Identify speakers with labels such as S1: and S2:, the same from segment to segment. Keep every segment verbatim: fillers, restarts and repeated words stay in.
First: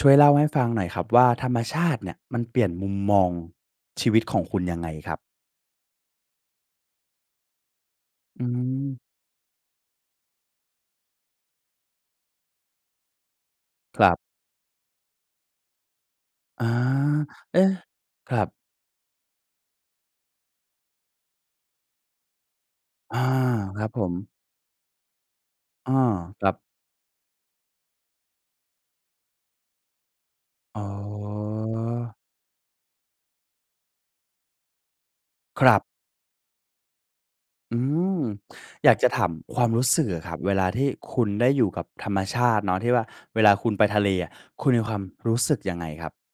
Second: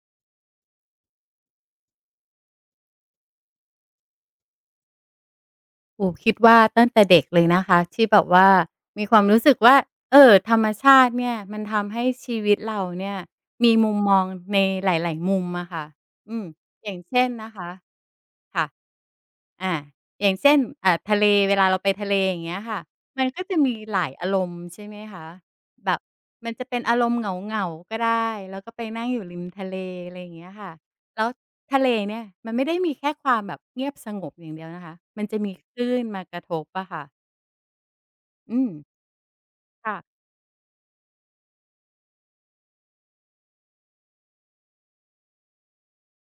S1: ช่วยเล่าให้ฟังหน่อยครับว่าธรรมชาติเนี่ยมันเปลี่ยนมุมมองชีวิตของคุณยังไงครับ
S2: โอ้คิดว่าตั้งแต่เด็กเลยนะคะที่แบบ
S1: อื
S2: ว่ามีค
S1: ม
S2: วามรู้สึกว่าเออธรรมชาติเนี่ยมันทำให้ชีวิตเราเนี่ยมีมุม
S1: ค
S2: ม
S1: รั
S2: อง
S1: บ
S2: ในหลายๆมุมอะค่ะอืม
S1: อา
S2: อย่างเช่นนะคะ
S1: เอ๊ะครับ
S2: ค่ะ อาอย่างเช่นอ่าทะเลเวลาเราไปทะเลอย่างเงี้ยค่ะ
S1: อา
S2: มันก็จะมี
S1: ครับ
S2: ห
S1: ผ
S2: ลาย
S1: ม
S2: อารมณ์ใช่ไหมคะแบ
S1: อา
S2: บ
S1: ครั
S2: มัน
S1: บ
S2: จะเป็นอารมณ์เหงาๆก็ได้แล้วก็ไปนั่งอยู่ริมทะเลอะไรอย่างเงี้ยค่ะ
S1: อ๋
S2: แล้ว
S1: อ
S2: ทะเลเนี่ยมันไม่ได้มีแค่ความแบบเงียบสงบอย่างเดียวนะคะมันจะมี
S1: ค
S2: ค
S1: รับ
S2: ลื่นมากระทบอะค่ะ
S1: อืม
S2: อืม
S1: อยากจะถามความรู้
S2: ค่ะ
S1: สึกอะครับเวลาที่คุณได้อยู่กับธรรมชาติเนาะที่ว่าเวลาคุณไปทะเลอะคุณมีความรู้สึกยังไงครับ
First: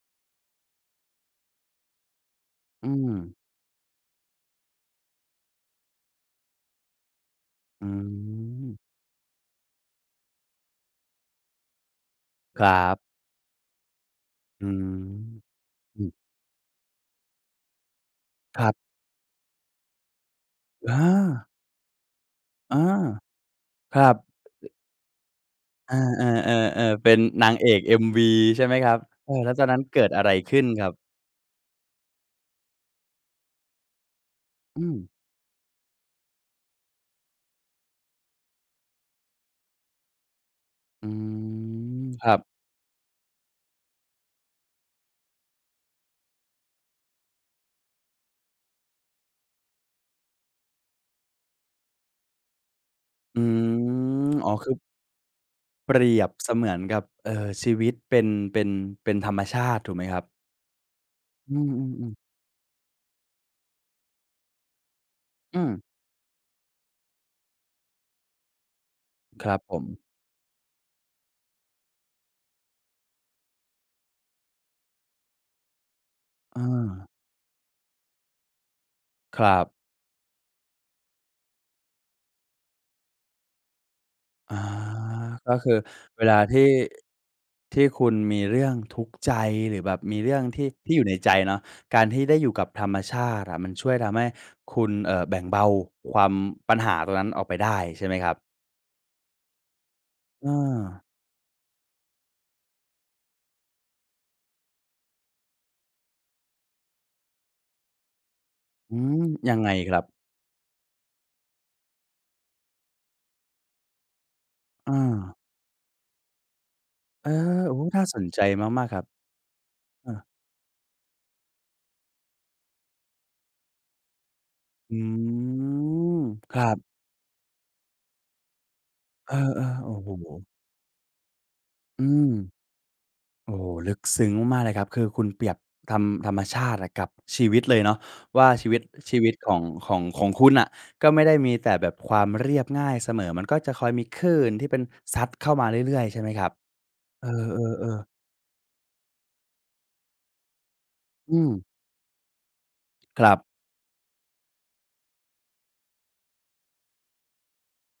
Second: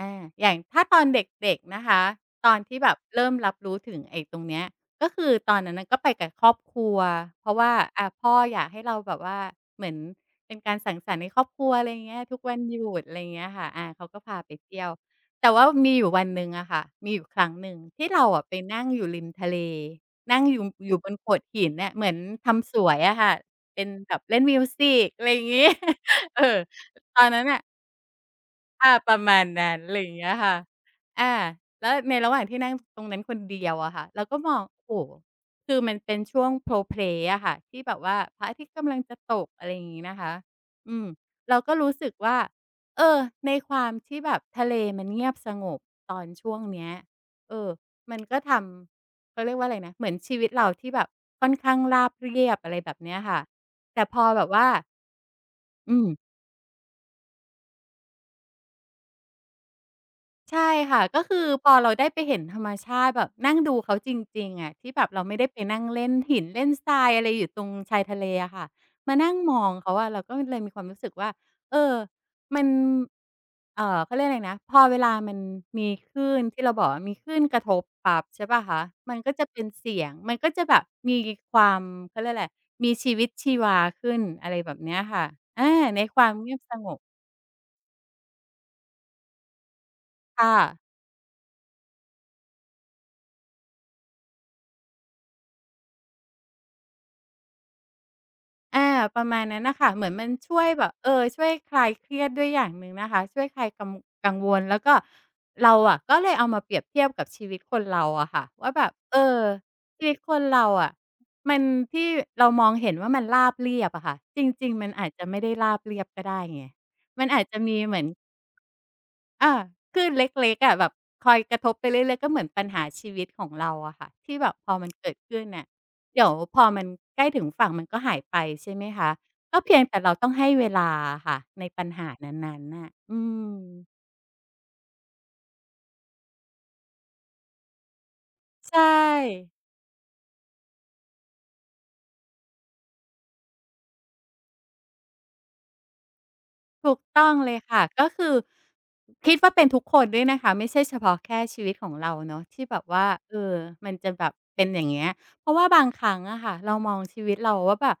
S2: อาอย่างถ้าตอนเด็กๆนะคะ ตอนที่แบ
S1: อื
S2: บ
S1: ม
S2: เริ่มรับรู้ถึงไอ้ตรงเนี้ยก็คือตอนนั้นน่ะก็ไปกับครอบครัวเพราะว่า
S1: อื
S2: อ่าพ่ออยากให้เรา
S1: ม
S2: แบบว่าเหมือนเป็นการสังสรรค์ในครอบครัวอะไรอย่างเงี้ยทุกวัน
S1: ค
S2: ห
S1: รั
S2: ยุดอะ
S1: บ
S2: ไรอย่างเงี้ยค่ะอาเขาก็พาไป
S1: อื
S2: เที่
S1: ม
S2: ยวแต่ว่ามี
S1: อื
S2: อยู่
S1: อ
S2: วันหนึ่งอะค่ะมีอยู่ครั้งหนึ่งที่เราอะไป
S1: ครั
S2: นั่ง
S1: บ
S2: อยู่ริมทะเลนั่งอยู่อยู่
S1: อา
S2: บนโขดหินน่ะเหมือนทำส
S1: อา
S2: วยอะค่ะเป็น
S1: ครั
S2: แบ
S1: บ
S2: บเล่นมิวสิกอะไรอย่างงี้
S1: อาเอ
S2: เออ
S1: อๆๆเป็
S2: ต
S1: น
S2: อนนั้น
S1: นาง
S2: น่ะ
S1: เอก เอ็ม วี ใช่ไหมค
S2: อา
S1: รับ
S2: ประ
S1: เออ
S2: มาณ
S1: แล้วตอน
S2: นั้
S1: นั้
S2: น
S1: น
S2: ไร
S1: เกิ
S2: อ
S1: ด
S2: ย่าง
S1: อะ
S2: เงี้
S1: ไร
S2: ยค่ะ
S1: ขึ้นครับ
S2: อาแล้วในระหว่างที่นั่งตรงนั้นคนเดียวอะค่ะเราก็มอง
S1: อืม
S2: โอ้โฮคือมันเป็นช่วง Pro Play อะค่ะ ที่แบบว่าพระอาทิตย์กำลังจะตกอะไรอย่างงี้นะคะ อื
S1: อื
S2: มเราก็รู้
S1: ม
S2: สึก
S1: ครั
S2: ว่า
S1: บ
S2: เออในความที่แบบทะเลมันเงียบสงบตอนช่วงเนี้ยเออมันก็ทำเขาเรียกว่าอะไรนะเหมือนชีวิตเราที่แบบค่อนข้างราบเรียบอะไรแบบเนี้ย
S1: อื
S2: ค่ะแต่พอ
S1: ม
S2: แบ
S1: อ๋อ
S2: บว่า
S1: คือเป
S2: อืม
S1: รียบเสมือนกับเอ่อชีวิตเป็นเป็นเป็นธรรมชาติถูกไหมครับ
S2: ใช่ค่ะก็คือ
S1: อื
S2: พอเราได้
S1: ม
S2: ไป
S1: ๆๆ
S2: เห็นธรรมชาติแบบนั่งดูเขาจริงๆอะที่แบบเราไม่ได้ไป
S1: อืม
S2: นั่งเล่นหินเล่นทรายอะไรอยู่ตรงชายทะเลอะค่ะมานั่ง
S1: ค
S2: ม
S1: รับ
S2: อง
S1: ผม
S2: เขาอะเราก็เลยมีความรู้สึกว่าเออมันเอ่อเขาเรียกอะไรนะพอเวลามันมีคลื่นที่
S1: อา
S2: เราบอกว่ามีคลื่นกระทบปั๊บใช่เปล่าคะมันก็
S1: ค
S2: จะ
S1: รั
S2: เป็น
S1: บ
S2: เสียงมันก็จะแบบมีความเขาเรียกอะไรมีชีวิตชีวาขึ้นอะ
S1: อา
S2: ไรแบบเนี้ยค่ะ
S1: ก็
S2: อา
S1: คือ
S2: ในค
S1: เว
S2: วาม
S1: ลา
S2: เงียบ
S1: ที่
S2: สงบ
S1: ที่คุณมีเรื่องทุกข์ใจหรือแบบมีเรื่อง
S2: ค่ะ
S1: ที่ที่อยู่ในใจเนาะการที่ได้อยู่กับธรรมชาติอะมันช่วยทำให้คุณเอ่อแบ่งเบาความปัญหาตรงนั้นออกไปได้ใช่ไหมครับ
S2: อาประมาณนั้นน่ะค่ะเหมือนมัน
S1: เออ
S2: ช่วยแบบเออช่วยคลายเครียดด้วยอย่างหนึ่งนะคะช่วยคลายกังกังวลแล้วก็เราอะก็เลยเอามาเปรียบเทียบกับชีวิตคนเราอะค่ะว่าแบบ
S1: อื
S2: เอ
S1: ม
S2: อ
S1: ยังไงครับ
S2: ชีวิตคนเราอะมันที่เรามองเห็นว่ามันราบเรียบอะค่ะจริงๆมัน
S1: เอา
S2: อาจจะไม่ได้ราบเรียบก็ได้ไงมั
S1: เอ
S2: น
S1: อ
S2: อาจจะ
S1: โอ้
S2: มีเหมือ
S1: น่า
S2: น
S1: สนใจมากๆครับ
S2: อาคือ
S1: เออ
S2: เล็กๆอะแบบคอยกระทบไปเรื่อยๆก็เหมือนปัญหาชีวิตของเราอะค่ะที่แบบพอมัน
S1: อ
S2: เกิดขึ้น
S1: ื
S2: น่ะ
S1: ม
S2: เดี๋ยว
S1: ค
S2: พอ
S1: รับ
S2: มันใกล้ถึงฝั่งมันก็หายไปใช่ไหมคะ
S1: เออ
S2: ก็เพีย
S1: ๆ
S2: ง
S1: โอ้
S2: แต่
S1: โฮ
S2: เราต้องให้เวลาอะค่ะในปัญ
S1: อื
S2: หานั
S1: ม
S2: ้นๆน่ะอื
S1: โอ้
S2: ม
S1: โฮลึกซึ้งมากๆเลยครับคือคุณเปรียบธรรมธรรมชาติอะกับชีวิตเลยเนาะว่าชีวิต
S2: ใช่
S1: ชีวิตของของของคุณน่ะก็ไม่ได้มีแต่แบบความเรียบง่ายเสมอมันก็จะคอยมีคลื่นที่เป็นซัดเข้ามาเรื่อยๆใช่ไหมครับ
S2: ถูก
S1: เอ
S2: ต้องเลยค่ะ
S1: อๆ
S2: ก็
S1: ๆ
S2: คือคิดว่าเป็นทุกคนด้วยนะคะไม่ใช่เฉพาะ
S1: อื
S2: แค่
S1: ม
S2: ชีวิตของเราเนาะที่แบบว่า
S1: ค
S2: เอ
S1: รั
S2: อ
S1: บ
S2: มันจะแบบเป็นอย่างเงี้ยเพราะว่าบางครั้งอะค่ะเรามองชีวิตเราว่าแบบ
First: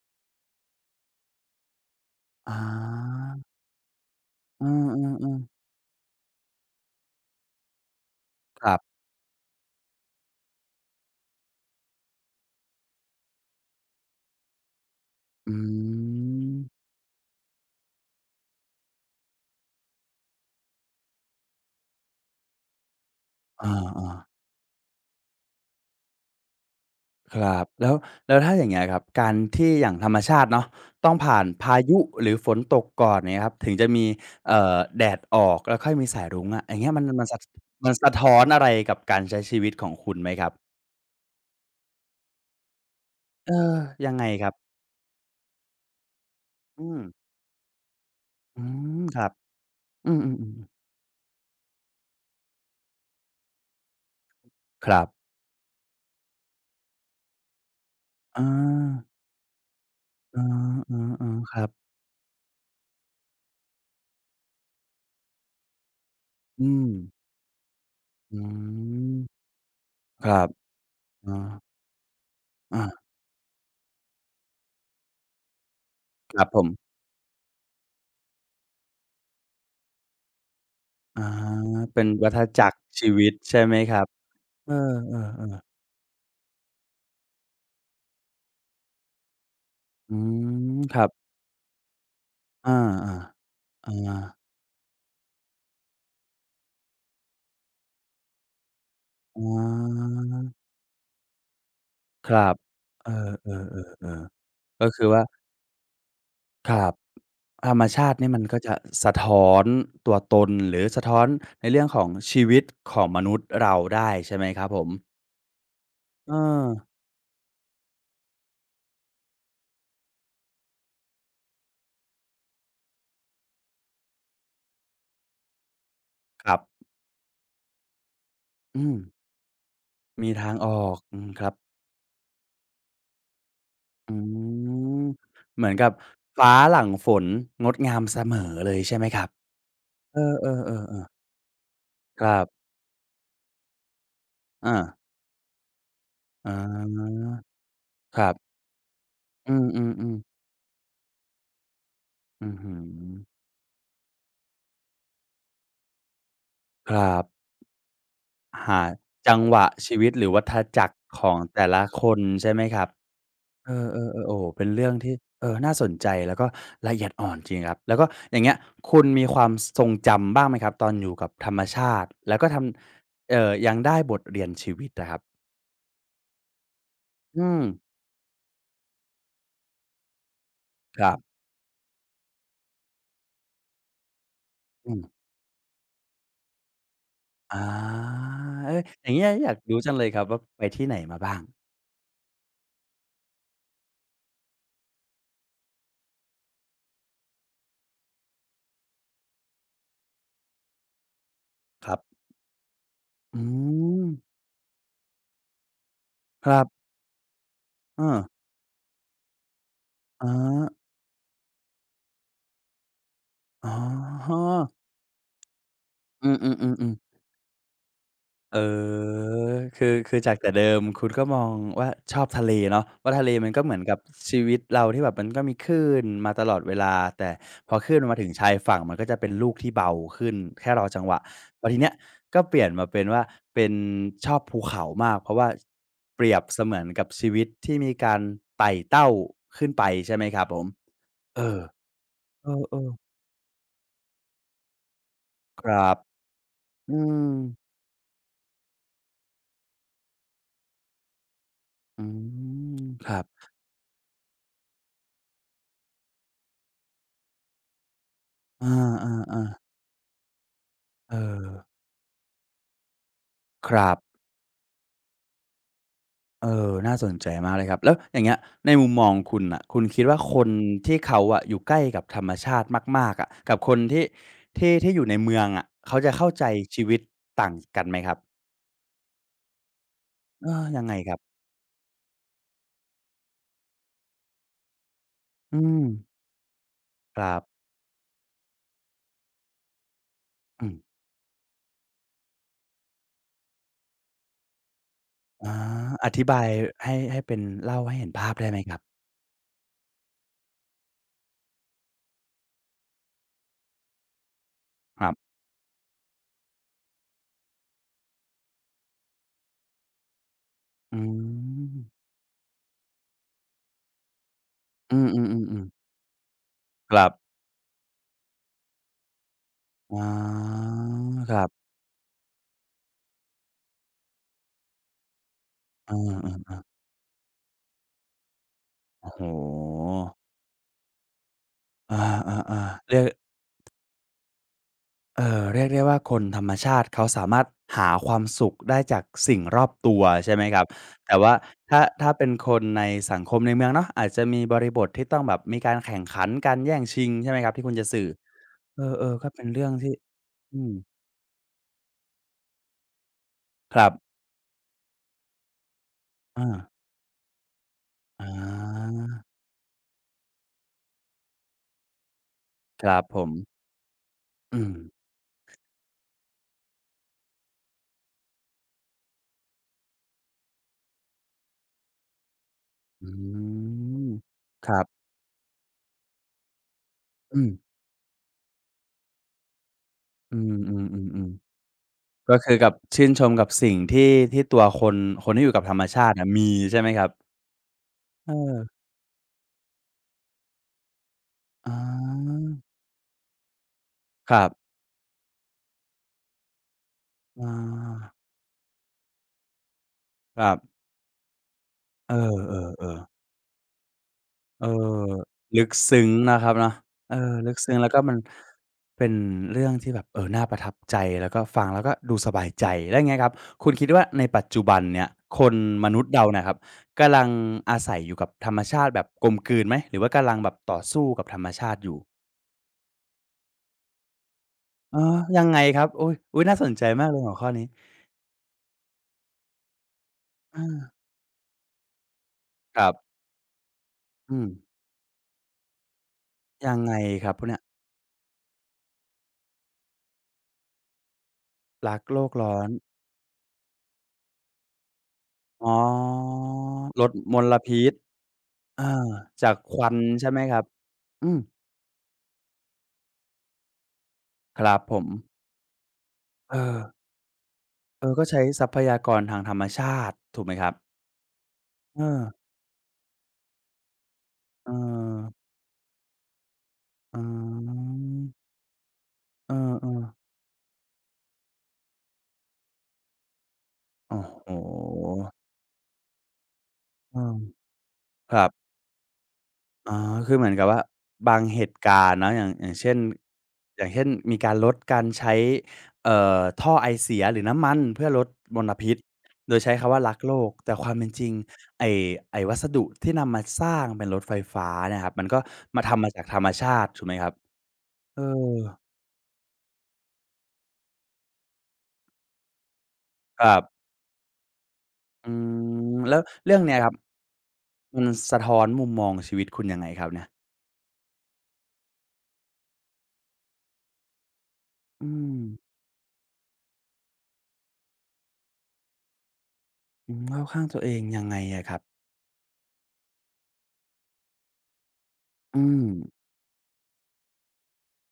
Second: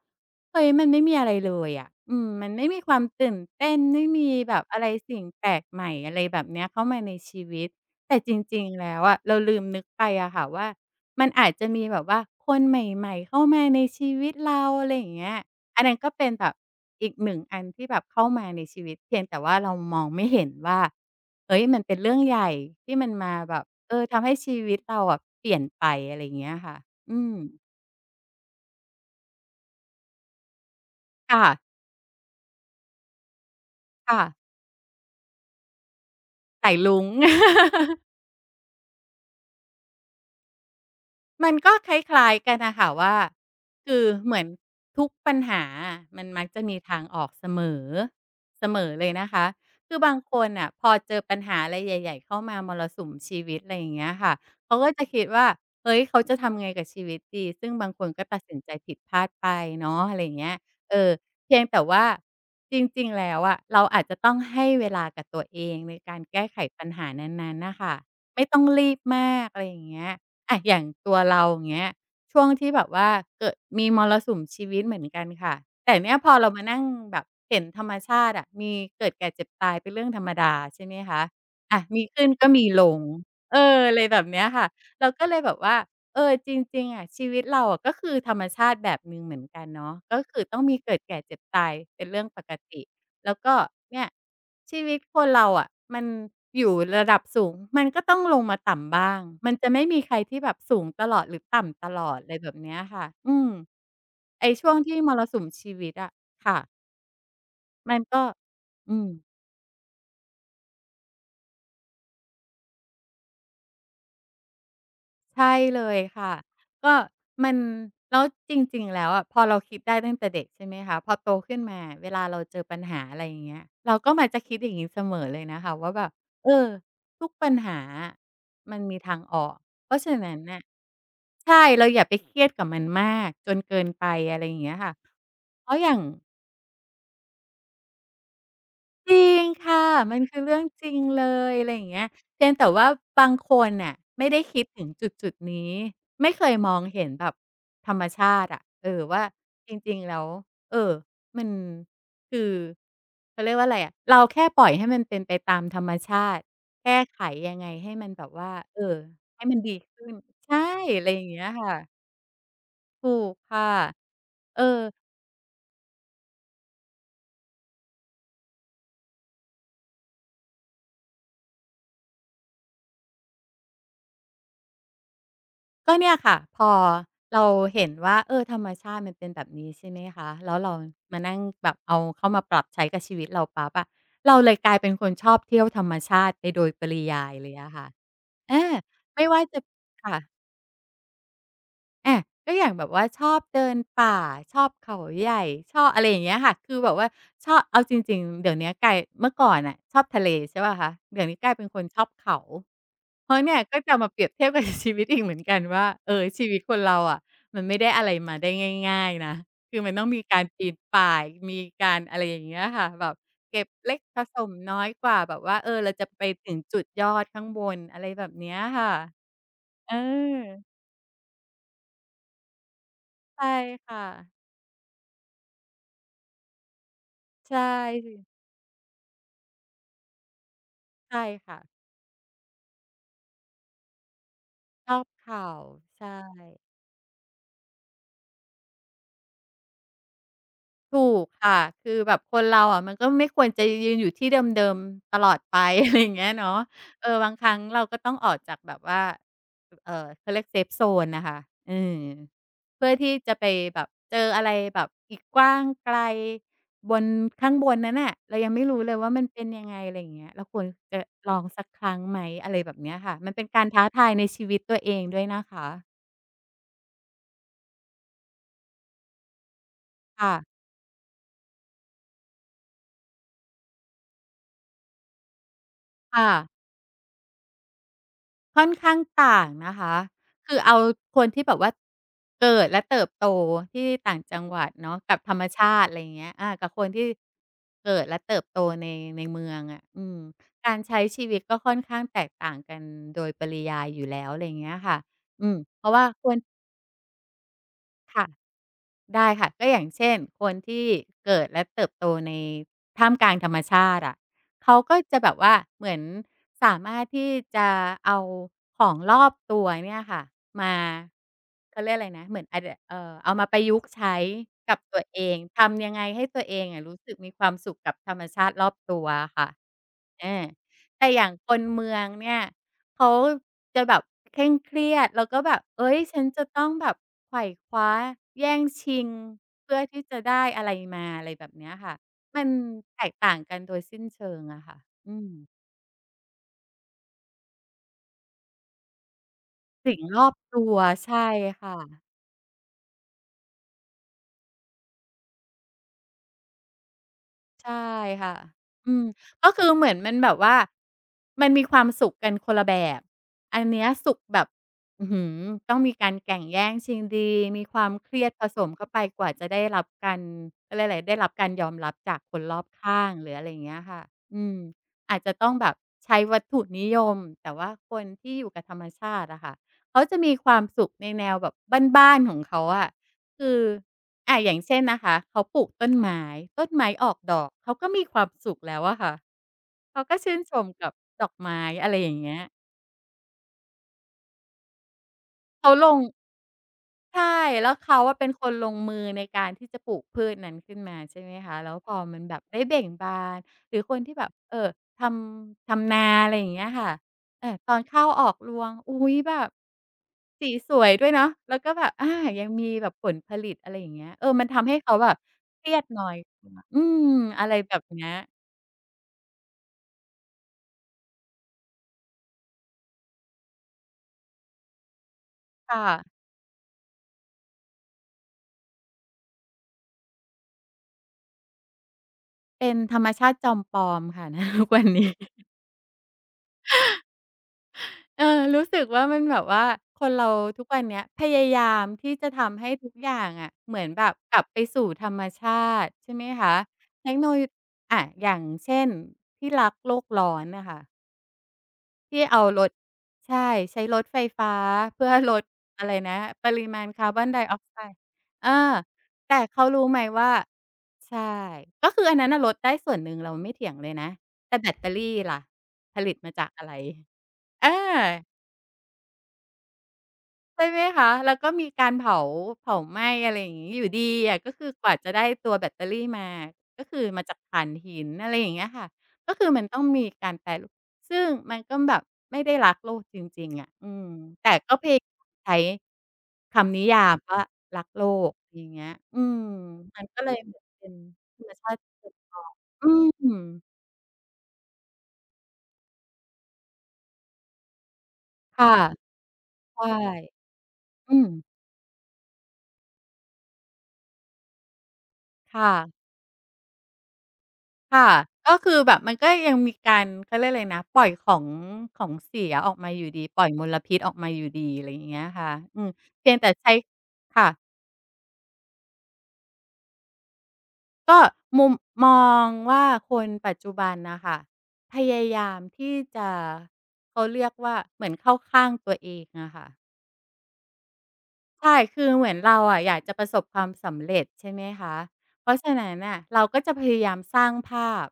S2: เฮ้ยมันไม่มีอะไรเลยอะอืมมัน
S1: อา
S2: ไม่มีความตื่นเต้นไม่มีแบ
S1: เอ
S2: บอะไรสิ่ง
S1: อๆ
S2: แป
S1: ๆ
S2: ลกใหม่อะไรแบบเนี้ยเข้ามาในชีวิตแต่จริ
S1: ค
S2: ง
S1: รั
S2: ๆแล้
S1: บ
S2: วอะเราลืมนึกไปอะค่ะว่ามันอาจจะมีแบบว่าคนใหม่ๆเข้ามาในชีวิตเราอะไรอย่างเงี้ย
S1: อื
S2: อันนั้นก็เป็นแบ
S1: ม
S2: บอีกหนึ่งอันที่แบบเข้ามาในชีวิตเพียงแต่ว่าเรามองไม่เห็นว่าเฮ้ยมันเป็นเรื่องใหญ่ที่มันมาแบ
S1: อ
S2: บเออ
S1: าๆ
S2: ทำให้ชีวิตเราอะเปลี่ยนไปอะไรอย่างเงี้ยค่ะ อืม
S1: ครับแล้วแล้วถ้าอย่างเงี้ยครับการที่อย่างธรรมชาติเนาะต้องผ่าน
S2: ค
S1: พายุหรือฝนตกก่อนอย่างเนี่ยครับถึงจะมี
S2: ่ะๆ
S1: เอ่อแดดออกแล้วค่อยมีสายรุ้งอะอ
S2: สาย
S1: ย่างเงี้ยมั
S2: รุ้
S1: น
S2: ง
S1: มันสะมันสะท้อนอะไรกับการใช้ชีวิตของคุณไหมครับ
S2: มันก็คล้ายๆกันน่ะค่ะว่า
S1: เออ
S2: คือ
S1: ยังไง
S2: เหมือ
S1: ค
S2: น
S1: รับ
S2: ทุกปัญหาอะมันมักจะมี
S1: อืม
S2: ทางออกเสมอ
S1: อื
S2: เสมอ
S1: ม
S2: เลย
S1: ครั
S2: นะ
S1: บ
S2: คะคือ
S1: อื
S2: บางค
S1: ม
S2: น
S1: ๆๆ
S2: น่ะพ
S1: ๆ
S2: อเจอปัญหาอะไรใหญ่ๆเข้ามามรสุมชีวิตอะไรอย่างเงี้ยค่ะเขา
S1: ค
S2: ก็
S1: รั
S2: จะ
S1: บ
S2: คิดว่าเฮ้ยเขาจะทำไงกับชีวิตดีซึ่งบางคนก็ตัด
S1: อา
S2: สินใจผิดพลาดไปเนาะอะไรอย่างเงี้ย
S1: เออ
S2: เออ
S1: ๆๆค
S2: เพียง
S1: รั
S2: แต่
S1: บ
S2: ว่าจริงๆแล้วอะเราอาจจะต้องให้เวลากับตัวเองในการแก้ไข
S1: อื
S2: ปั
S1: ม
S2: ญหานั้นๆน่ะค่ะ
S1: อื
S2: ไม่ต้องรีบ
S1: ม
S2: มากอะไรอย่างเงี้ย
S1: ครับ
S2: อะอย่างตัว
S1: อา
S2: เราอย่างเงี้ยช่วงที่
S1: อ
S2: แบ
S1: อา
S2: บว่าเกิดมีมรสุมชีวิตเหมือนกันค่ะแต่เนี่ยพอ
S1: ครับ
S2: เรา
S1: ผ
S2: มานั่ง
S1: ม
S2: แบบเห็นธรรมชาติอะมีเกิดแก่เจ็บตายเป็นเรื่องธรรมดาใช่ไหมคะ
S1: อา
S2: อะ
S1: เป็
S2: มี
S1: น
S2: ขึ้
S1: วั
S2: น
S1: ฏ
S2: ก็มี
S1: จักร
S2: ลง
S1: ชีวิต
S2: เอ
S1: ใช่ไหม
S2: อ
S1: ค
S2: อะไร
S1: รับ
S2: แบบเนี้ยค่ะ
S1: เอ
S2: เราก็เลยแบ
S1: อ
S2: บ
S1: ๆๆ
S2: ว่าเออจริงๆอะชีวิตเราอะก็คือธรรมชาติแบบหนึ่งเหมือนกันเนาะ
S1: อื
S2: ก็คือต้องมี
S1: มค
S2: เกิด
S1: รับ
S2: แก่เจ็บตายเป็นเรื่องปก
S1: อา
S2: ติ แล้ว
S1: ๆ
S2: ก็
S1: อา
S2: เนี่ยชีวิตคนเราอะมันอยู่ระดับสูงมันก็ต้องลงมาต่ำบ้าง
S1: อ๋
S2: มันจะไม่มี
S1: อ
S2: ใครที่แบบสูงตลอดหรือต่ำตลอด
S1: ค
S2: อะไร
S1: รั
S2: แบ
S1: บ
S2: บเนี้ยค่ะ
S1: เออ
S2: อืมไอ้
S1: ๆๆ
S2: ช่วง
S1: ๆก็
S2: ที่
S1: คือ
S2: มร
S1: ว่า
S2: สุมชีวิตอะค่ะ
S1: ครับธรรม
S2: มัน
S1: ชาติ
S2: ก็
S1: นี่มันก็จะ
S2: อืม
S1: สะท้อนตัวตนหรือสะท้อนในเรื่องของชีวิตของมนุษย์เราได้ใช่ไหมครับผม
S2: ใช่เลย
S1: เอ
S2: ค่ะ
S1: อ
S2: ก็มันแล้วจริงๆแล้วอะพอเราคิดได้ตั้งแต่เด็กใช่ไหมคะพอโตขึ้นมาเวลาเราเจอปัญหาอะไรอย่างเงี้ยเราก็มักจะคิดอย่างงี้เสมอเลยนะคะว่าแบบ
S1: ค
S2: เอ
S1: รั
S2: อ
S1: บ
S2: ทุกปัญหาอะมัน
S1: อืม
S2: มีทางออกเพราะฉะ
S1: มี
S2: นั้น
S1: ทาง
S2: น่ะ
S1: ออกอืมครับ
S2: ใช่เราอย่าไปเครียดกับมันมากจนเกินไป
S1: อื
S2: อะไรอย่างเงี้ยค่ะ
S1: มเห
S2: เพ
S1: มือน
S2: ราะอ
S1: กับ
S2: ย่าง
S1: ฟ้าหลังฝนงดงามเสมอเลยใช่ไหม
S2: จ
S1: ค
S2: ริ
S1: รับ
S2: งค่ะ
S1: เอ
S2: มันคือเรื่อง
S1: อ
S2: จริง
S1: ๆๆๆ
S2: เลยอะไรอย่างเงี้ย
S1: ครั
S2: เพียงแต่
S1: บ
S2: ว่าบางคนน่ะไม่ได้คิด
S1: อา
S2: ถึงจุดๆนี้ไม่เค
S1: อ๋
S2: ยมองเห็น
S1: อ
S2: แบบธรรม
S1: ค
S2: ชา
S1: รั
S2: ติ
S1: บ
S2: อะเออว่า
S1: อืม
S2: จ
S1: อืม
S2: ริง
S1: อื
S2: ๆ
S1: ม
S2: แล้วเออมันคือ
S1: อื้อฮือ
S2: เขาเรียกว่าอะไรอะเราแค่ปล่อยให้มันเป็นไปตามธรรมชาติ
S1: ค
S2: แก้
S1: รั
S2: ไข
S1: บ
S2: ยังไงให้มันแบบว่าเอ
S1: หา
S2: อ
S1: จัง
S2: ให้
S1: ห
S2: มัน
S1: วะ
S2: ดี
S1: ชี
S2: ขึ้
S1: วิต
S2: น
S1: หรือวัฏ
S2: ใช่
S1: จักร
S2: อะไรอ
S1: ข
S2: ย่าง
S1: อง
S2: เงี้ย
S1: แต่
S2: ค่ะ
S1: ละคนใช่ไหมครับ
S2: ถูก
S1: เอ
S2: ค่ะ
S1: อๆๆโอ้โฮ
S2: เออ
S1: เป็นเรื่องที่เออน่าสนใจแล้วก็ละเอียดอ่อนจริงครับแล้วก็อย่างเงี้ยคุณมีความทรงจำบ้างไหมครับตอนอยู่กับธรรมชาติแล้วก็ทำเอ่อยังได้บทเรียนชีวิตอะครับ
S2: ก็เนี่ยค่ะพอ
S1: อื
S2: เรา
S1: ม
S2: เห็นว่าเออธรรมชาติมันเป็นแบบนี้ใช่ไหมคะแล้วเรา
S1: ครั
S2: มานั่
S1: บ
S2: งแบบเอาเข้ามาปรับใช้กับชีวิตเราปั๊บอะเราเลยกลายเป็
S1: อื
S2: น
S1: ม
S2: คนชอบเที่ยวธรรมชาติไปโดยปริยายเลย
S1: อา
S2: อะค่ะอา
S1: เอ๊ยอย่างเงี้
S2: ไม่
S1: ย
S2: ว่า
S1: อยาก
S2: จะ
S1: รู้จังเลยค
S2: ค่ะ
S1: รับว่าไปที่ไหนมาบ้าง
S2: อาก็อย่างแบบว่าชอบเดินป่าชอบเขาใหญ่ชอบอะไรอย่างเงี้ยค่ะคือแบบว่าชอบเอาจริงๆ เดี๋ยวเนี้ยกลายเมื่อก่อนน่ะชอบทะเลใช่เปล่าคะเดี๋ยวนี้กลายเป็นคน
S1: ครั
S2: ชอบ
S1: บ
S2: เขาเพ
S1: อื
S2: ราะเนี่ยก็จะ
S1: ม
S2: มาเปรียบเทียบกับชีวิตอีกเหมือนกันว่าเออชี
S1: ค
S2: วิ
S1: รั
S2: ตคน
S1: บ
S2: เราอะมันไม่ได้
S1: เอ
S2: อะไร
S1: อ
S2: มาได้ง่ายๆนะคือมันต้องมี
S1: อ๋อ
S2: การปีนป่ายมีการอะไรอย่างเงี้ยค่ะแบบเก็บ
S1: อ๋
S2: เล็กผส
S1: อ
S2: มน้อยกว่าแบบว่าเออเราจะไป
S1: อืมอื
S2: ถึ
S1: ม
S2: ง
S1: อืม
S2: จุ
S1: อื
S2: ด
S1: ม
S2: ยอดข้างบนอะไรแบบเนี้
S1: เอ
S2: ยค่ะ
S1: อคื
S2: เอ
S1: อคือจาก
S2: อ
S1: แต่เดิมคุณก็มองว่าชอบทะเลเนาะว่าทะเล
S2: ใช่
S1: มันก็เหมือนกับ
S2: ค่ะ
S1: ชีวิตเราที่แบบมันก็มีคลื่นมาตลอดเวลาแต่
S2: ใช่
S1: พอคลื่นมัน
S2: สิ
S1: มาถึงชายฝั่งมันก็จะเป็นลูกที่เบาขึ้นแค่รอจังหวะ
S2: ใช่ค่ะ
S1: พอทีเนี้ยก็เปลี่ยนมาเป็นว่าเป็นชอบภูเขา
S2: ชอบ
S1: มากเพราะว่า
S2: ข่าวใช่
S1: เปรียบเสมือนกับชีวิตที่มีการไต่เต้าขึ้นไปใช่ไหมครับผม
S2: ถูก
S1: เอ
S2: ค่ะ
S1: อ
S2: คือแบบค
S1: เ
S2: นเรา
S1: อ
S2: อะ
S1: อ
S2: มันก็
S1: ๆ
S2: ไม่ควรจะยืนอยู่ที่เดิมๆตลอดไป
S1: ครั
S2: อะ
S1: บ
S2: ไรอย่างเงี้ยเนาะ
S1: อื
S2: เออ
S1: ม
S2: บางครั้งเราก็ต้องออกจากแบบว่าเอ่อเขาเรียกเซฟโซนน่ะค่ะเออ
S1: อืม
S2: เพื่อ
S1: ค
S2: ที่
S1: รับ
S2: จะไปแบบเจออะไรแบบอีกกว้างไกลบนข้างบนนั้นน่ะเรายังไม่
S1: อ
S2: รู้เลยว่ามัน
S1: า
S2: เป็น
S1: ๆๆ
S2: ยังไงอะไรอย่างเงี้ยเราควรจะ
S1: เอ
S2: ลอง
S1: อ
S2: สักครั้งไหมอะไรแบบเนี้ยค่ะมันเป็นการ
S1: ค
S2: ท้า
S1: รั
S2: ทาย
S1: บ
S2: ในชีวิตตัวเองด้วยนะคะ
S1: เออน่าสนใจมากเลยครับแล้วอย่างเงี้ยในมุมมองคุณน่ะคุณคิดว่า
S2: ค่ะ
S1: คนที่เขาอะอยู่ใกล้กับธรรมชาติมากๆอะกับคนที่ที่ที่อยู่ในเมืองอะเขาจะเข้า
S2: ค่ะ
S1: ใจชีวิตต่างกันไหมครับ
S2: ค่อนข้างต่างนะคะ
S1: เออ
S2: คือเอา
S1: ยังไงครั
S2: คน
S1: บ
S2: ที่แบบว่าเกิดและเติบโตที่ต่างจังหวัดเนาะกับธรรม
S1: อื
S2: ชา
S1: ม
S2: ติอะไรอย่างเงี้ยอากับคนที่
S1: ครับ
S2: เกิดและเติบโตในในเมืองอะอืม
S1: อื
S2: การ
S1: ม
S2: ใช้ชีวิตก็ค่อนข้างแตกต่างกันโดยปริยายอยู่แล้วอะไรอย่างเงี้ยค่ะอื
S1: อา
S2: มเพราะว่า
S1: อธิ
S2: คน
S1: บายให้ให้เป็นเล่าให้เห็น
S2: ค่ะ
S1: ภาพได้ไหมครับ
S2: ได้ค่ะก็อย่างเช่นคนที่เกิดและเติบโตในท่ามกลางธรรมชาติอะเขาก็
S1: ครั
S2: จะ
S1: บ
S2: แบบว่าเหมือนสามารถที่จะเอาของรอบตัวเนี่ยค่ะมา
S1: อื
S2: เขาเรียกอะ
S1: ม
S2: ไรนะเหมือนอาจจะเอ่อเอามาประยุกต์ใช้กับ
S1: อื
S2: ตัว
S1: ม
S2: เอง
S1: ๆๆ
S2: ทำ
S1: ๆ
S2: ยังไงให้ตัวเองอะ
S1: ค
S2: รู้
S1: รั
S2: สึกมี
S1: บ
S2: ความสุขกับธรรมชาติรอบตัวอะค่ะ
S1: อ๋
S2: อา
S1: อ
S2: แต่อย่า
S1: ค
S2: ง
S1: รั
S2: คน
S1: บ
S2: เมืองเนี่ย เขาจะแบบเคร่งเครียดแล้วก็แบบเฮ้
S1: เ
S2: ยฉันจะ
S1: ออ
S2: ต้องแบบไขว่คว้าแย่ง
S1: ๆ
S2: ชิง
S1: โอ้โฮ
S2: เพื่อที่จะได้อะไรมาอะไรแบบเนี้ย
S1: อ
S2: ค่ะมัน
S1: าๆๆเรี
S2: แต
S1: ยก
S2: กต่างกันโดยสิ้นเชิงอะค่ะอื
S1: เอ่
S2: ม
S1: อเรียกได้ว่าคนธรรมชาติเขาสามารถหาความสุขได้จากสิ่งรอบตั
S2: สิ่ง
S1: ว
S2: รอ
S1: ใช่
S2: บ
S1: ไหมครั
S2: ตั
S1: บ
S2: ว
S1: แต่
S2: ใช่
S1: ว่า
S2: ค่ะ
S1: ถ้าถ้าเป็นคนในสังคมในเมืองเนาะอาจจะมีบริบทที่ต้องแบบมีการแข่งขันกันแย่งชิงใช่ไหมครับที่คุ
S2: ใช่
S1: ณจะสื่อ
S2: ค่ะ
S1: เออ
S2: อื
S1: เอ
S2: ม
S1: อก็เป็น
S2: ก็
S1: เรื่
S2: คื
S1: อ
S2: อ
S1: ง
S2: เหมื
S1: ที่
S2: อนมันแบบว่า
S1: อืม
S2: มันมีความสุขกันคนละแบบ อัน
S1: ค
S2: เนี้
S1: รั
S2: ยสุ
S1: บ
S2: ขแบบอื้อฮือต้องมีการแก่ง
S1: อ่า
S2: แย่งชิงดีมีความเครี
S1: อ
S2: ยดผสมเข้า
S1: า
S2: ไปกว่าจะได้รับการเขาเรียกอะไรได้รับการยอมรับจากคนรอบ
S1: ครั
S2: ข้า
S1: บ
S2: ง
S1: ผ
S2: ห
S1: ม
S2: รืออะไรอย่างเงี้ยค่ะอืม
S1: อืม
S2: อาจจะต้องแบบใช้วัตถุนิยมแต่ว่าคนที่อยู่กับธรรมชาติอะค่ะเขาจะมีความสุขในแนวแบบบ้านๆของเขาอะ
S1: อื
S2: คือ
S1: ม
S2: อ่าอย่าง
S1: ค
S2: เช่
S1: รั
S2: น
S1: บ
S2: นะคะ เขาปลูกต้นไม้ ต้นไม้ออกด
S1: อื
S2: อก
S1: ม
S2: เขาก็มีความสุขแล้วอะค่ะ เขาก็
S1: อื
S2: ชื่น
S1: ม
S2: ชม
S1: อืม
S2: กับ
S1: อืมอื
S2: ด
S1: ม
S2: อกไม้อะไรอย่าง
S1: ก็
S2: เงี้ย
S1: คือกับชื่นชมกับสิ่งที่ที่ตัวคนคนที่อยู่กับ
S2: เขา
S1: ธรรม
S2: ลง
S1: ชาติ่ะมีใช่ไหมครับ
S2: ใช่แล้วเขาอะเป็
S1: เ
S2: นคนลง
S1: ออ
S2: มือในการที่จะปลูกพืชนั้นขึ้นมาใช่ไหมคะแล้
S1: อา
S2: วพอมันแบบได้เบ่งบานหรือคนที่แบบ
S1: ครับ
S2: เอ่อทำทำนาอะไรอย่างเงี้ยค่ะเออ
S1: อา
S2: ตอนข้าวออกรวงอุ๊ยแบบ
S1: ค
S2: สี
S1: รั
S2: ส
S1: บ
S2: วยด้วยเนาะแล้วก็แบบอา
S1: เอ
S2: ยังมีแบบ
S1: อๆ
S2: ผ
S1: ๆ
S2: ลผลิตอะไรอย่างเงี้ยเออมัน
S1: เอ
S2: ทำให้เขา
S1: อ
S2: แบบเค
S1: ลึก
S2: รียดน้
S1: ซึ้
S2: อ
S1: ง
S2: ย
S1: นะค
S2: ล
S1: รั
S2: ง
S1: บเนาะ
S2: อืม
S1: เออ
S2: อะ
S1: ลึ
S2: ไร
S1: ก
S2: แบ
S1: ซึ้ง
S2: บ
S1: แล้วก็
S2: เนี้ย
S1: มันเป็นเรื่องที่แบบเออน่าประทับใจแล้วก็ฟังแล้วก็ดูสบายใจแล้วอย่างเงี้ยครับคุณคิดว่าในปัจจุบันเนี่ยคนมนุษย์
S2: ค่ะ
S1: เราเนี่ยครับกำลังอาศัยอยู่กับธรรมชาติแบบกลมกลืนไหมหรือว่ากำลังแบบต่อสู้กับธรรมชาติอยู่
S2: เป็นธรรมชาติจอมปลอมค่ะ ณทุกวัน
S1: อ๋อ
S2: นี้
S1: ยังไงครับอุ๊ยอุ๊ยน่าสนใจมากเลยหัวข้อนี้
S2: เออรู้สึกว่ามันแบบว่าคนเรา
S1: อา
S2: ทุกวันเนี้ยพยายามที่จะทำให้
S1: ครั
S2: ทุก
S1: บ
S2: อย่างอะเหมือนแบบก
S1: อื
S2: ลับ
S1: ม
S2: ไปสู่ธรรมชาติใช่ไหมคะ
S1: ยังไง
S2: เทค
S1: ค
S2: โน
S1: รับ
S2: โล
S1: พวกเนี้ย
S2: อะอย่างเช่นที่รักโลกร้อนน่ะค่ะ
S1: รักโล
S2: ที่
S1: ก
S2: เอา
S1: ร้อ
S2: ร
S1: น
S2: ถใช่ใช้รถไฟฟ้าเพื่อลด
S1: อ๋อ
S2: อะไรนะปริมาณ
S1: ล
S2: คา
S1: ด
S2: ร์บอน
S1: ม
S2: ได
S1: ล
S2: ออกไซ
S1: พิษ
S2: ด์เออ
S1: อา
S2: แต่
S1: จาก
S2: เขา
S1: ค
S2: รู้
S1: วัน
S2: ไหม
S1: ใช่
S2: ว่า
S1: ไหมครับ
S2: ใช่
S1: อืม
S2: ก็คืออันนั้นน่ะลดได้ส่วนหนึ่งเราไม่เถียงเลยนะแต่
S1: ค
S2: แบ
S1: รั
S2: ต
S1: บ
S2: เตอ
S1: ผ
S2: รี่
S1: ม
S2: ล่ะผลิตมาจาก
S1: เอ
S2: อะไร
S1: อ
S2: เออ
S1: เออก็ใช้ทรัพยากรทางธรรมชาติถูกไหมค
S2: ใช่
S1: รับ
S2: ไหมคะแล้วก็มีการ
S1: เอ
S2: เผา
S1: อ
S2: เผาไหม้อะไรอย่างงี้อยู่ดีอะก็คือ
S1: เออ
S2: กว่าจะได้ตัวแบตเตอรี่มาก็คือ
S1: อ๋
S2: มาจากถ่าน
S1: อ
S2: หินอะไรอย่างเงี้ยค่ะก็คือ
S1: เอ
S2: มันต้อง
S1: อ
S2: มี
S1: ๆ
S2: การแปรรูปซึ่งมันก็แบบไม่ได้รักโลกจริงๆอะอืม
S1: โอ้โ
S2: แต่ก็พยายาม
S1: ฮ
S2: ใช้คำนิยาม
S1: เออ
S2: ว่ารักโลก
S1: ครับ
S2: อย่างเงี้ยอืม
S1: อ๋อ
S2: มันก็เล
S1: คือ
S2: ย
S1: เหมือ
S2: เห
S1: น
S2: มือ
S1: กั
S2: น
S1: บว่า
S2: เป็น
S1: บา
S2: ธ
S1: ง
S2: รรม
S1: เห
S2: ชา
S1: ตุ
S2: ติ
S1: การณ์เนาะอย่าง อย่าง
S2: อื
S1: เช่น
S2: ม
S1: อย่างเช่นมีการลดการใช้เอ่อท่อไอเสียหรือน้ำมันเพื่อลดม
S2: ค่ะ
S1: ลพิษ โดยใช้
S2: ใช่
S1: คำว่ารักโลก แต่ความเป็น
S2: อื
S1: จ
S2: ม
S1: ริงไอ้ไอ้วัสดุที่นำมาสร้างเป็นรถไฟฟ้าเนี่ยครับ มันก็
S2: ค่ะ
S1: มาทำมาจากธรรมชาติถูกไหมครับ
S2: ค่ะ
S1: เออ
S2: ก็คือแบบมันก็ยังมีการเขาเรียกอะไรนะปล่อยของของเสียออกมาอยู่ดีป
S1: ค
S2: ล่อย
S1: รั
S2: มล
S1: บ
S2: พิษออกมาอยู่ดีอะไรอย่างเงี้ย
S1: อื
S2: ค่ะอืม
S1: มแล้ว
S2: เพียงแต่
S1: เรื่อง
S2: ใช้
S1: เนี้ยครับ
S2: ค่ะ
S1: มันสะท้อนมุมมองชีวิตคุณยังไงครับเนี่ย
S2: ก็มุมมองว่าคนปัจจุบันน่ะค่ะพ
S1: อื
S2: ยา
S1: ม
S2: ยามที่จะเขาเรียกว่าเหมือนเข้าข้างตัวเองอะค่ะ
S1: อืมเข้าข้างตัวเองยังไงอะครั
S2: ใช่
S1: บ
S2: คือเหมือนเราอะอยากจะประสบความสำเร็จใช่ไหมคะเพราะ
S1: อื
S2: ฉะ
S1: ม
S2: นั้นน่ะเราก็จะพยายามสร้างภาพ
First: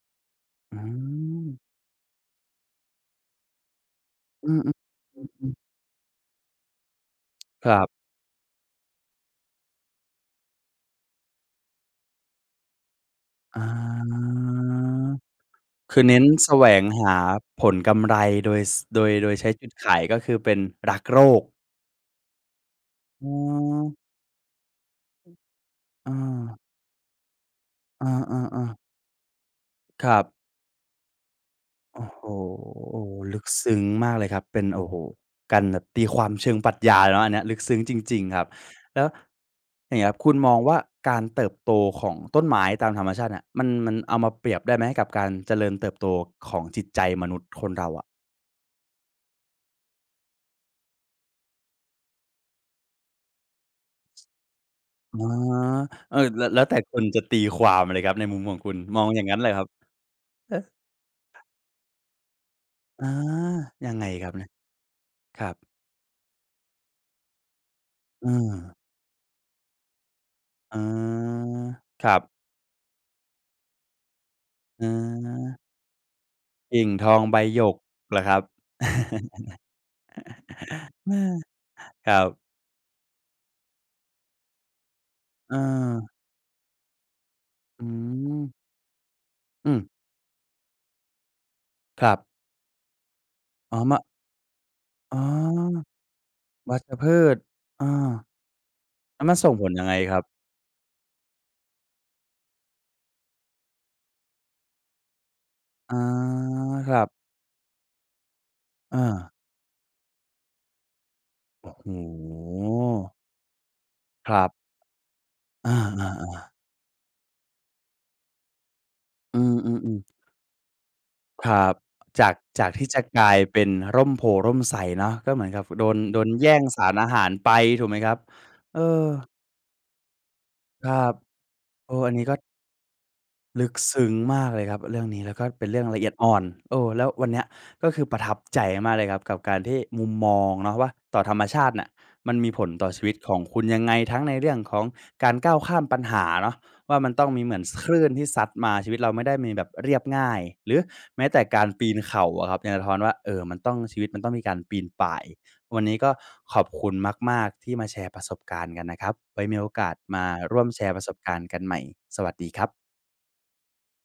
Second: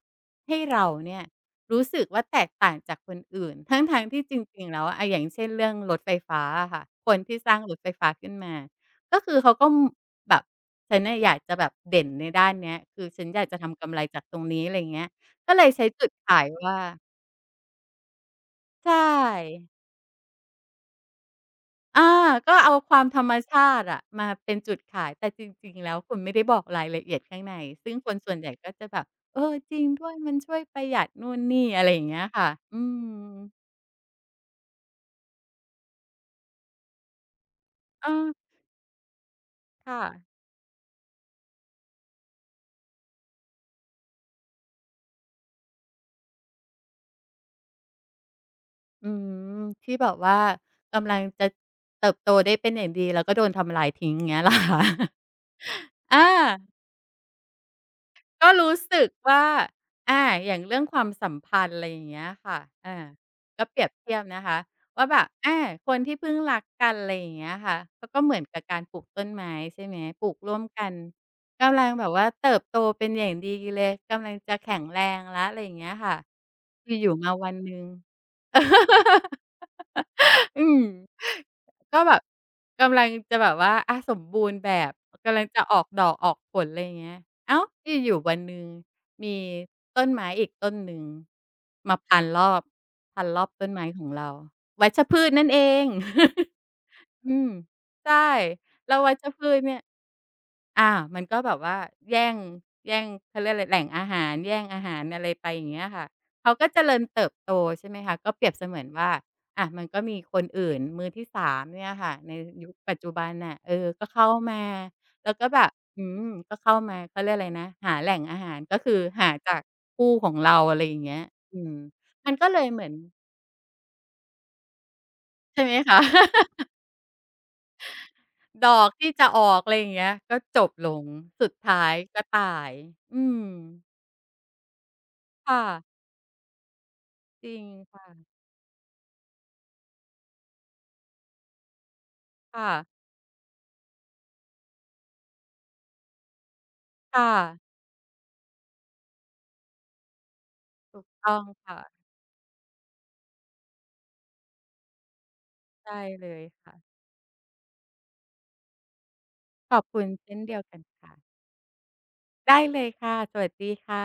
S2: ให้
S1: อื
S2: เราเนี่ย
S1: ม
S2: รู้สึกว่าแตกต่างจากคนอื่น ทั้งๆที่จ
S1: อือ
S2: ริงๆแล้วอะ
S1: ๆ
S2: อ
S1: อื
S2: ย่างเช่น
S1: อๆ
S2: เรื่องรถไฟฟ้าอะค่ะคนที่สร้าง
S1: ค
S2: ร
S1: รั
S2: ถไฟ
S1: บ
S2: ฟ้าขึ้นมาก็คือเขาก็แบบฉันน่ะอยากจะแบบเด่นในด้านเนี้ยคือฉันอยากจะ
S1: อา
S2: ทำกำไรจากตรงนี้อะไรอย่างเงี้ยก็เลยใช้
S1: คือ
S2: จุด
S1: เน้น
S2: ขาย
S1: แสว
S2: ว่า
S1: งหาผลกำไรโดยส
S2: ใช่
S1: โดยโดยใช้จุดขายก็คือเป็นรักโลก
S2: อาก็เอาความธร
S1: อ๋อ
S2: รมชาติอะมาเป็นจุดขายแต่จริงๆแล้ว
S1: อา
S2: คุณไม่ได้บอกรายละเอียดข้างในซึ่ง
S1: อ
S2: คนส่วนใหญ่
S1: า
S2: ก็
S1: ๆๆ
S2: จะแบบเออจริง
S1: ค
S2: ด้วย
S1: รับ
S2: มันช่วยประหยัดนู่นนี่อะไรอย่า
S1: โอ้
S2: ง
S1: โฮ
S2: เงี้ยค่ะอื
S1: โอ้
S2: ม
S1: ลึกซึ้งมากเลยครับ เป็นโอ้โฮการแบบตีความเชิงปรัชญาเนาะอันเนี้ยลึกซึ้งจ
S2: เอ
S1: ริงๆครับ
S2: อ
S1: แล้วอย่าง
S2: ค่ะ
S1: เงี้ยครับคุณมองว่าการเติบโตของต้นไม้ตามธรรมชาติเนี่ยมันมันเอามาเปรียบได้ไหมกับการเจริญเติบโตของจิตใจมนุษย์คนเราอะ
S2: อืมที่แบบว่ากำลังจะเติบโตได้เป็นอย่างดีแล้วก็โดนทำลายทิ้งเงี้ย เหรอคะ
S1: อ๋อเออแล้ว
S2: อา
S1: แล้วแต่คนจะตีความเลยครับในมุม
S2: ก็
S1: ของคุ
S2: รู้
S1: ณมอ
S2: สึ
S1: ง
S2: ก
S1: อย่างงั้น
S2: ว่า
S1: เลยครับ
S2: อาอย่าง
S1: เอ๊ะ
S2: เรื่องความสัมพันธ์อะไรอย่างเงี้ยค่ะอา
S1: อา
S2: ก็เปรีย
S1: ยั
S2: บ
S1: งไง
S2: เทียบ
S1: ครับ
S2: นะ
S1: เนี่ย
S2: คะ ว่าแบบ
S1: ครับ
S2: อาคนที่เพิ่งรักกันอะไรอย่างเงี้ยค่ะเขาก็
S1: เอ
S2: เหมือน
S1: อ
S2: กับการปลูกต้นไม้ใช่ไหมปลูกร่วม
S1: อ๋
S2: กัน
S1: อ
S2: กำลังแบ
S1: ค
S2: บ
S1: รับ
S2: ว่าเติบโตเป็นอย่างดีเลย กำลังจะแข็ง
S1: อ
S2: แรงแล้วอะไร
S1: า
S2: อย่างเงี้ยค่ะ
S1: กิ่ง
S2: คือ
S1: ท
S2: อยู่
S1: อง
S2: มา
S1: ใบ
S2: วัน
S1: หย
S2: หนึ่
S1: ก
S2: ง
S1: เหรอครับ
S2: อืม
S1: เออ
S2: ก็
S1: ค
S2: แบ
S1: รั
S2: บ
S1: บ
S2: กำลังจะแบบว่าอะสมบูรณ์แบบกำลัง
S1: เออ
S2: จะออกดอกออกผลอะไรเงี้ยเอ้าว
S1: อื
S2: อยู่ๆวัน
S1: ม
S2: หนึ่งมี
S1: อืม
S2: ต้นไม้อีกต้นหนึ่งมา
S1: ครั
S2: พันร
S1: บ
S2: อบพันรอบต้น
S1: อ๋อ
S2: ไม้
S1: มะ
S2: ของเราวัช
S1: อ๋
S2: พืชนั่นเอง
S1: อวัชพื
S2: อื
S1: ช
S2: ม
S1: เออ
S2: ใช่แล้ววั
S1: แล้
S2: ช
S1: วมัน
S2: พื
S1: ส่ง
S2: ช
S1: ผล
S2: เนี่ย
S1: ยังไงครับ
S2: อ่ามันก็แบบว่าแย่งแย่งเขาเรียกอะไรแหล่งอาหารแย่งอาหารอะไรไปอย่างเงี้ย
S1: อ๋อ
S2: ค่ะเขาก็เจ
S1: ค
S2: ริ
S1: รั
S2: ญ
S1: บ
S2: เติบโตใช่ไหมคะก็เปรียบเสมือน
S1: เอ
S2: ว่า
S1: อ
S2: อามันก็มีคนอื่นมือที่สาม
S1: โอ้โฮ
S2: เนี่ยค่ะในยุคปัจจุบันน่ะเออก็เข้า
S1: ครั
S2: มา
S1: บ
S2: แล้วก็แบบ
S1: อา
S2: อืมก็
S1: ๆ
S2: เข้ามาเขาเรียกอะไรนะหาแหล่งอาหารก็คือหา
S1: ๆอื
S2: จาก
S1: ม
S2: คู่
S1: ๆ
S2: ของเราอะไรอย่างเงี้ย
S1: ค
S2: อื
S1: รับ
S2: ม
S1: จา
S2: มั
S1: ก
S2: นก็เล
S1: จา
S2: ย
S1: ก
S2: เห
S1: ที่
S2: มือน
S1: จะกลายเป็นร่มโพร่มไทรเนาะก็เหมือนกั
S2: ใช่
S1: บ
S2: ไหม
S1: โดน
S2: คะ
S1: โดนแย่ง สารอาหารไปถูกไหมครับ
S2: ด
S1: เอ
S2: อก
S1: อ
S2: ที่จะออกอะไรอย่างเงี้ยก็จบ
S1: ค
S2: ล
S1: รั
S2: ง
S1: บ
S2: สุดท้า
S1: เอ
S2: ย
S1: ออัน
S2: ก็
S1: นี้ก็
S2: ตายอืม
S1: ลึกซึ้งมากเลยครับเรื่องนี้แล้วก็เป็นเรื่อง
S2: ค่ะ
S1: ละเอียดอ่อนเออแล้ววันเนี้
S2: จ
S1: ย
S2: ริง
S1: ก็คือ
S2: ค่ะ
S1: ประทับใจมากเลยครับกับการที่มุมมองเนาะว่าต่อธรรมชาติน่ะมันมีผล
S2: ค่ะ
S1: ต่อชีวิตของคุณยังไงทั้งในเรื่องของการก้าวข้ามปัญหาเนาะว่ามันต้อง
S2: ค่ะ
S1: มีเหมือนสคลื่นที่ซัดมาชีวิตเราไม่ได้มีแบบเรียบง่ายหรือ
S2: ถูก
S1: แม้
S2: ต้อ
S1: แต่
S2: ง
S1: การปีน
S2: ค่ะ
S1: เขาอะครับยังสะท้อนว่าเอ่อมันต้องชีวิตมันต้องมีการปีนป่ายวันนี้
S2: ใช่
S1: ก็
S2: เลย
S1: ขอบคุณ
S2: ค่ะ
S1: มากๆที่มาแชร์ประสบการณ์กันนะครับไว้มีโอ
S2: ขอบ
S1: กาส
S2: คุณ
S1: มา
S2: เช่นเดี
S1: ร่
S2: ย
S1: ว
S2: ว
S1: ม
S2: กั
S1: แช
S2: น
S1: ร์ประส
S2: ค่ะ
S1: บการณ์กันใหม่สวัสดีค
S2: ได้
S1: รั
S2: เล
S1: บ
S2: ยค่ะสวัสดีค่ะ